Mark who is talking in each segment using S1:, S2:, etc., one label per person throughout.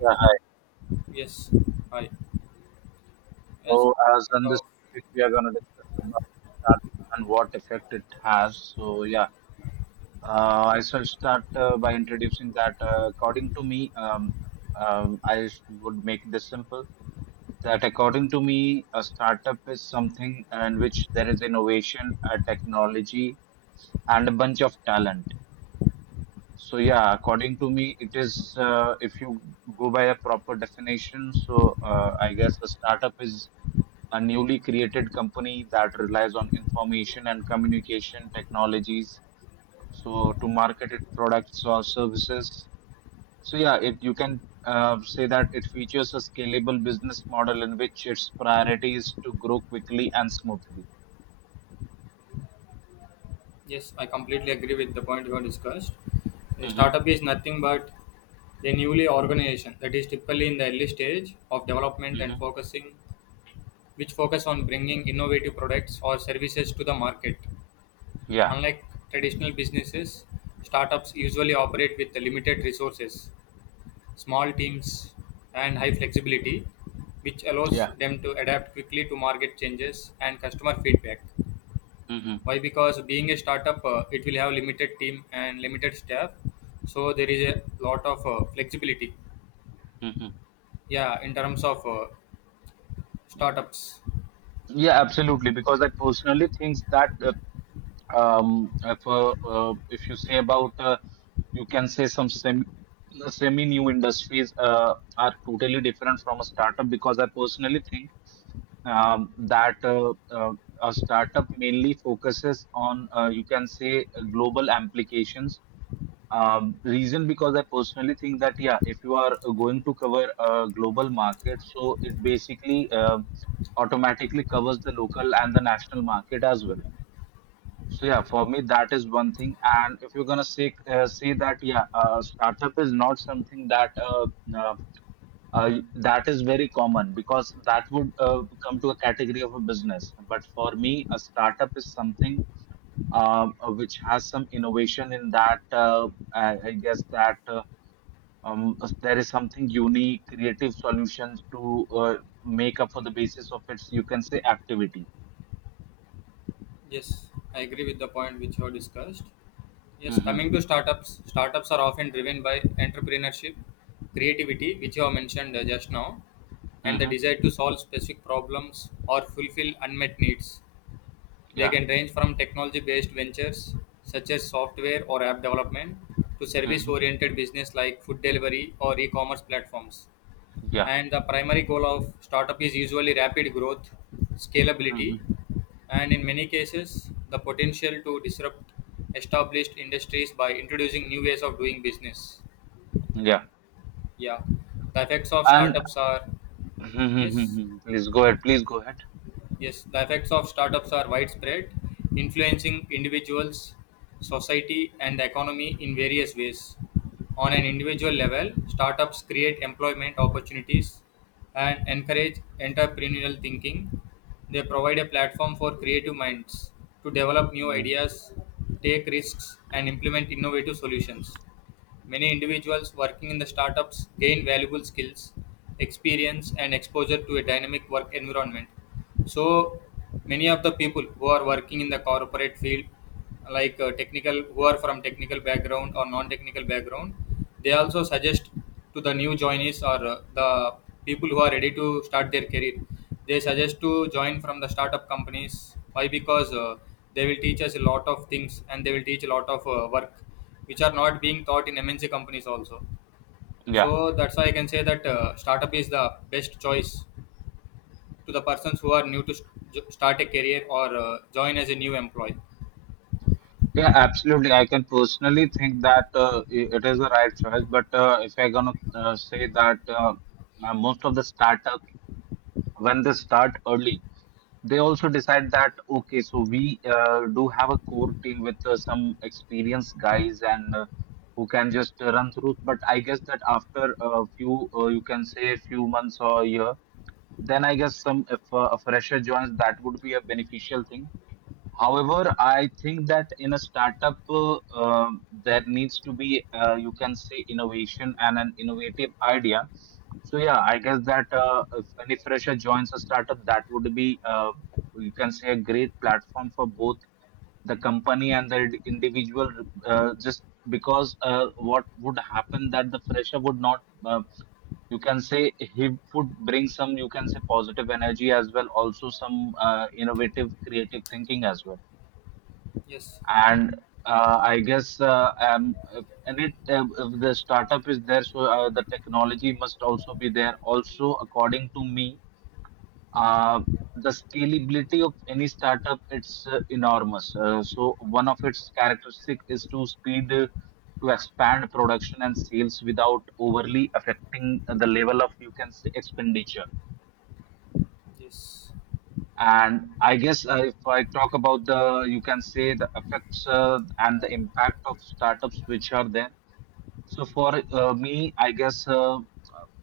S1: Yeah, hi.
S2: Yes, I yes,
S1: So, as on this
S2: top.
S1: topic, we are going to discuss about startup and what effect it has. So, yeah, I shall start by introducing that. According to me, I would make this simple. That, according to me, a startup is something in which there is innovation, technology, and a bunch of talent. So, yeah, according to me, it is. If you go by a proper definition, so I guess a startup is a newly created company that relies on information and communication technologies, so to market its products or services. So yeah, it you can say that it features a scalable business model in which its priority is to grow quickly and smoothly.
S2: Yes, I completely agree with the point you have discussed. A
S1: Mm-hmm.
S2: startup is nothing but a newly organization that is typically in the early stage of development
S1: Mm-hmm.
S2: and focusing, which focus on bringing innovative products or services to the market.
S1: Yeah,
S2: Unlike traditional businesses, startups usually operate with limited resources, small teams, and high flexibility, which allows
S1: yeah.
S2: them to adapt quickly to market changes and customer feedback.
S1: Mm-hmm.
S2: Why? Because being a startup, it will have limited team and limited staff, so there is a lot of flexibility.
S1: Mm-hmm.
S2: Yeah, in terms of startups.
S1: Yeah, absolutely, because I personally think that if you say about, you can say, some semi new industries are totally different from a startup, because I personally think that a startup mainly focuses on, you can say, global applications. Reason, because I personally think that, yeah, if you are going to cover a global market, so it basically automatically covers the local and the national market as well. So yeah, for me that is one thing. And if you're gonna say that yeah, startup is not something that uh, that is very common, because that would come to a category of a business. But for me, a startup is something which has some innovation in that. I guess that. There is something unique, creative solutions to make up for the basis of its, you can say, activity.
S2: Yes, I agree with the point which you have discussed. Yes,
S1: Mm-hmm.
S2: coming to startups, startups are often driven by entrepreneurship, creativity, which you have mentioned just now, and the
S1: Mm-hmm.
S2: desire to solve specific problems or fulfill unmet needs. They
S1: Yeah.
S2: can range from technology-based ventures such as software or app development to
S1: Mm-hmm.
S2: service-oriented business like food delivery or e-commerce platforms. And the primary goal of startup is usually rapid growth,
S1: Yeah.
S2: scalability, and in many cases, the potential to disrupt established industries by introducing new ways of doing business.
S1: Yeah,
S2: Yeah, the effects of
S1: and
S2: startups are, yes.
S1: please go ahead. Please go ahead.
S2: Yes, the effects of startups are widespread, influencing individuals, society, and the economy in various ways. On an individual level, startups create employment opportunities and encourage entrepreneurial thinking. They provide a platform for creative minds to develop new
S1: Mm.
S2: ideas, take risks, and implement innovative solutions. Many individuals working in the startups gain valuable skills, experience, and exposure to a dynamic work environment. So, many of the people who are working in the corporate field, like technical, who are from technical background or non-technical background, they also suggest to the new joinees or the people who are ready to start their career. They suggest to join from the startup companies. Why? Because they will teach us a lot of things and they will teach a lot of work which are not being taught in MNC companies also.
S1: Yeah,
S2: So that's why I can say that startup is the best choice to the persons who are new to start a career or join as a new employee.
S1: yeah, absolutely. I can personally think that it is the right choice. But if I'm gonna say that most of the startups, when they start early, they also decide that okay, so we do have a core team with some experienced guys and who can just run through. But I guess that after a few, you can say, a few months or years, then I guess, some if a fresher joins, that would be a beneficial thing. However, I think that in a startup, there needs to be you can say innovation and an innovative idea. So yeah, I guess that if any fresher joins a startup, that would be, you can say, a great platform for both the company and the individual. Just because what would happen, that the fresher would not, uh, you can say, hip, would bring some, you can say, positive energy as well, also some innovative creative thinking as well.
S2: Yes,
S1: And I guess, if, and it if the startup is there, so the technology must also be there, also according to me, uh, the scalability of any startup, it's enormous, so one of its characteristic is to expand production and sales without overly affecting the level of, you can say, expenditure.
S2: yes.
S1: And I guess, if I talk about the, you can say, the effects and the impact of startups which are there. So for me, I guess,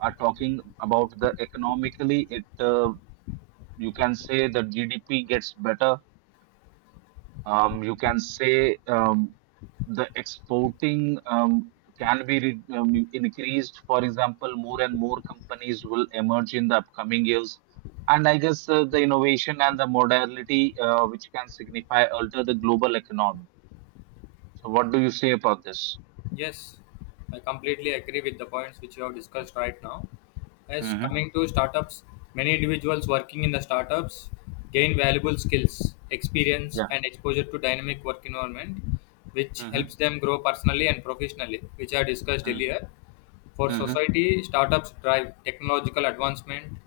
S1: are talking about the economically, it you can say, the GDP gets better, you can say, the exporting can be increased. For example, more and more companies will emerge in the upcoming years. And I guess the innovation and the modality which can signify alter the global economy. So, what do you say about this?
S2: Yes, I completely agree with the points which you have discussed right now. As
S1: Mm-hmm.
S2: coming to startups, many individuals working in the startups gain valuable skills, experience,
S1: Yeah.
S2: and exposure to dynamic work environment, which
S1: Mm-hmm.
S2: helps them grow personally and professionally, which I discussed earlier. For
S1: Mm-hmm.
S2: society, startups drive technological advancement,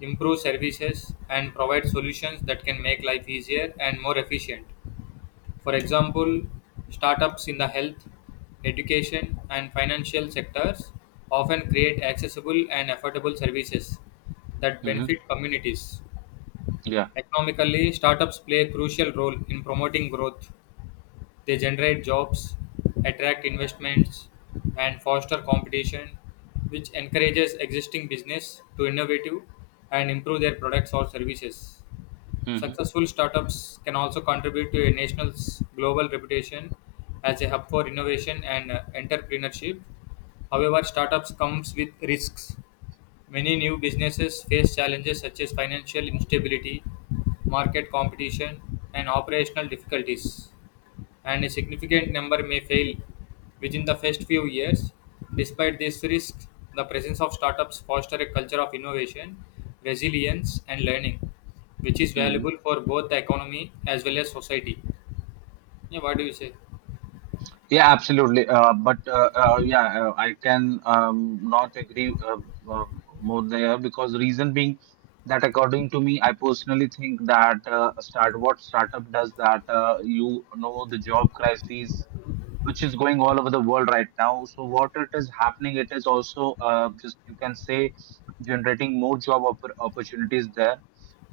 S2: improve services, and provide solutions that can make life easier and more efficient. For example, startups in the health, education, and financial sectors often create accessible and affordable services that
S1: Mm-hmm.
S2: benefit communities.
S1: Yeah.
S2: Economically, startups play a crucial role in promoting growth. They generate jobs, attract investments, and foster competition, which encourages existing business to innovate and improve their products or services. Successful startups can also contribute to a nation's global reputation as a hub for innovation and entrepreneurship. However, startups comes with risks. Many new businesses face challenges such as financial instability, market competition, and operational difficulties and a significant number may fail within the first few years. Despite these risks, the presence of startups foster a culture of innovation, resilience, and learning, which is
S1: Mm-hmm.
S2: valuable for both the economy as well as society. Yeah, what do you say?
S1: Yeah, absolutely. But yeah, I can not agree uh, more there, because reason being that, according to me, I personally think that start what startup does, that you know, the job crisis which is going all over the world right now. So what it is happening, it is also just, you can say, generating more job opportunities there.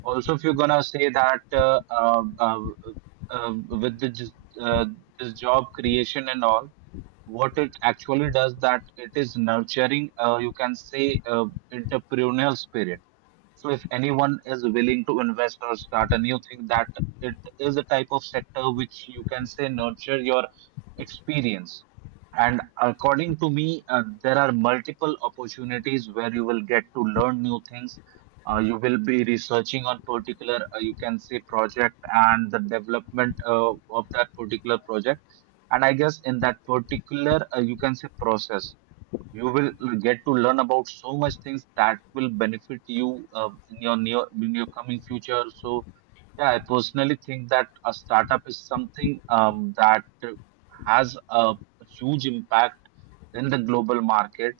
S1: Also, if you're gonna say that uh, with the just, uh, this job creation and all, what it actually does, that it is nurturing you can say, entrepreneurial spirit. So if anyone is willing to invest or start a new thing, that it is a type of sector which, you can say, nurture your experience. And according to me, there are multiple opportunities where you will get to learn new things. You will be researching on particular, you can say, project, and the development of that particular project. And I guess, in that particular, you can say, process, you will get to learn about so much things that will benefit you in your coming future. So yeah, I personally think that a startup is something that has a huge impact in the global market.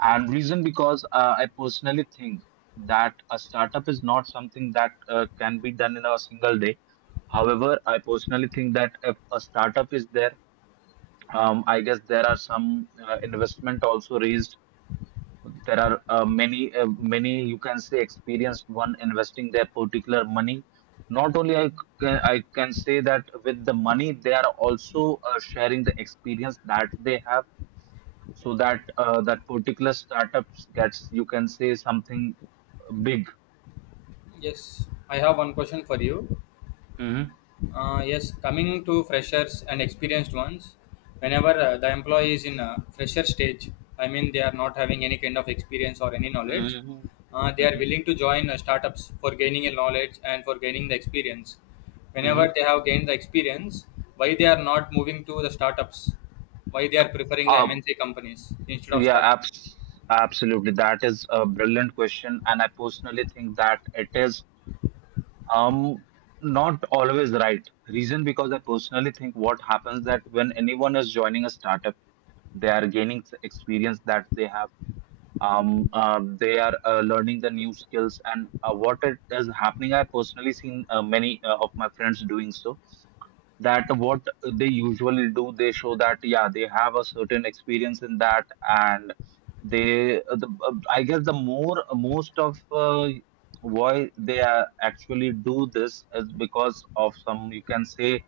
S1: And reason because I personally think that a startup is not something that can be done in a single day. However, I personally think that if a startup is there, I guess there are some investment also raised. There are many, you can say, experienced one investing their particular money. Not only I can say that with the money, they are also sharing the experience that they have, so that that particular startups gets, you can say, something big.
S2: Yes, I have one question for you.
S1: Mm-hmm.
S2: Yes, coming to freshers and experienced ones, whenever the employee is in a fresher stage, I mean they are not having any kind of experience or any knowledge,
S1: Mm-hmm.
S2: they are
S1: Mm-hmm.
S2: willing to join startups for gaining a knowledge and for gaining the experience.
S1: Mm-hmm.
S2: Whenever they have gained the experience, why they are not moving to the startups? Why they are preferring the
S1: Um,
S2: MNC companies instead of
S1: yeah,
S2: startups?
S1: absolutely. That is a brilliant question, and I personally think that it is. Um, Not always right. Reason because I personally think, what happens, that when anyone is joining a startup, they are gaining experience that they have. They are learning the new skills, and what it is happening. I personally seen many of my friends doing so, that what they usually do, they show that yeah, they have a certain experience in that. And they, I guess, the more most of, why they are actually do this, is because of some, you can say,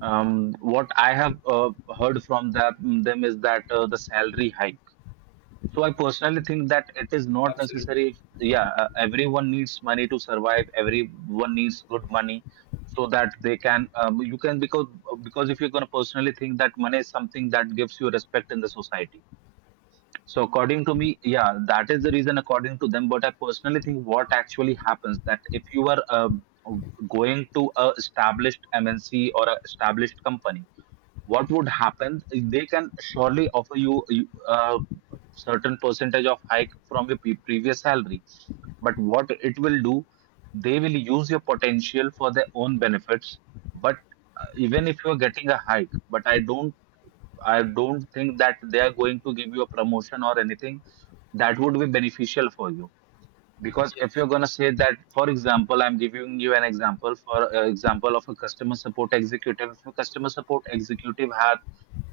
S1: what I have heard from that them is that the salary hike. So I personally think that it is not
S2: Absolutely.
S1: necessary. If, Yeah, everyone needs money to survive. Everyone needs good money so that they can. You can because if you're gonna personally think, that money is something that gives you respect in the society. So according to me, yeah, that is the reason, according to them. But I personally think what actually happens, that if you are, going to a established MNC or a established company, what would happen? They can surely offer you uh, certain percentage of hike from your previous salary. But what it will do, they will use your potential for their own benefits. But even if you are getting a hike, but I don't think that they are going to give you a promotion or anything that would be beneficial for you. Because if
S2: Yes.
S1: you're gonna say that, for example, I'm giving you an example. For example, of a customer support executive, if a customer support executive has,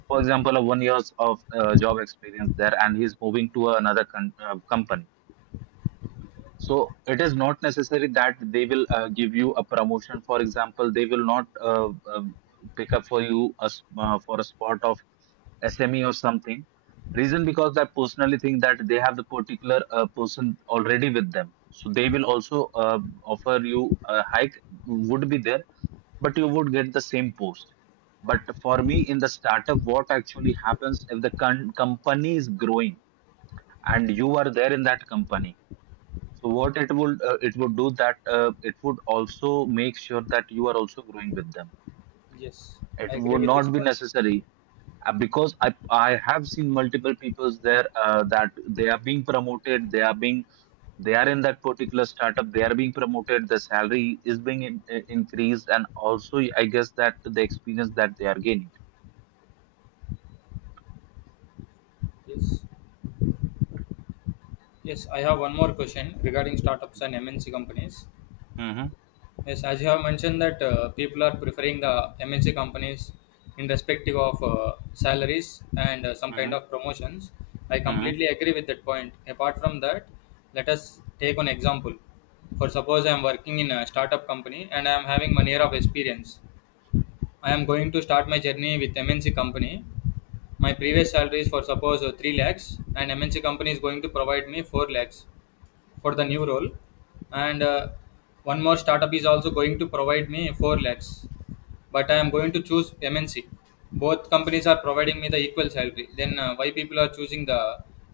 S1: for example, a 1 years of job experience there, and he's moving to another company. So it is not necessary that they will give you a promotion. For example, they will not pick up for you for a spot of SME or something. Reason because I personally think that they have the particular person already with them, so they will also offer you a hike, would be there, but you would get the same post. But for me, in the startup, what actually happens, if the company is growing and you are there in that company? So what it would do, that it would also make sure that you are also growing with them.
S2: Yes.
S1: It
S2: I agree
S1: would
S2: with this
S1: not be
S2: part.
S1: necessary, because I have seen multiple peoples there, that they are being promoted, they are in that particular startup, they are being promoted, the salary is being increased, and also I guess that the experience that they are gaining.
S2: Yes. Yes, I have one more question regarding startups and MNC companies.
S1: Mm-hmm,
S2: Yes, as you have mentioned that people are preferring the MNC companies in respective of salaries and some kind
S1: mm-hmm,
S2: of promotions. I completely agree with that point. Apart from that, let us take an example. For suppose I am working in a startup company and I am having 1 year of experience. I am going to start my journey with MNC company. My previous salary is for suppose 3 lakhs and MNC company is going to provide me 4 lakhs for the new role, and one more startup is also going to provide me 4 lakhs, but I am going to choose MNC. Both companies are providing me the equal salary. Then why people are choosing the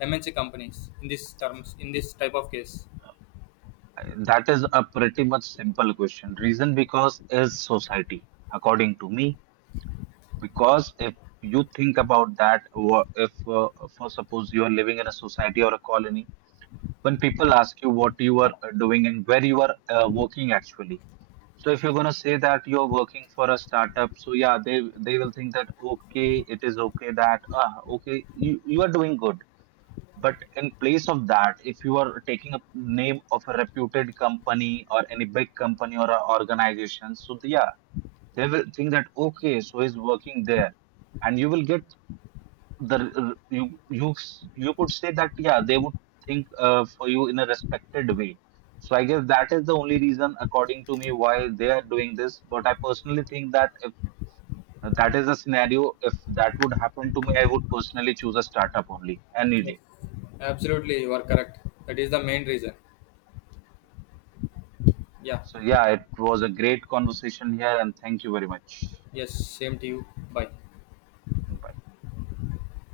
S2: MNC companies in this terms in this type of case?
S1: mm-hmm. That is a pretty much simple question. Reason because is society, according to me. Because if you think about that, or if for suppose you are living in a society or a colony, when people ask you what you are doing, and where you are working actually. So if you're gonna say that you're working for a startup, so yeah, they will think that okay, it is okay, that ah okay, you are doing good. But in place of that, if you are taking a name of a reputed company or any big company or a organization, so yeah, they will think that okay, so he's working there, and you will get the r- r- you s- you could say that yeah, they would think for you in a respected way. So I guess that is the only reason, according to me, why they are doing this. But I personally think that if that is a scenario, if that would happen to me, I would personally choose a startup only, any
S2: Yes,
S1: day.
S2: absolutely, you are correct. That is the main reason. Yeah.
S1: So, yeah, it was a great conversation here, and thank you very much.
S2: Yes. Same to you. Bye.
S1: Bye.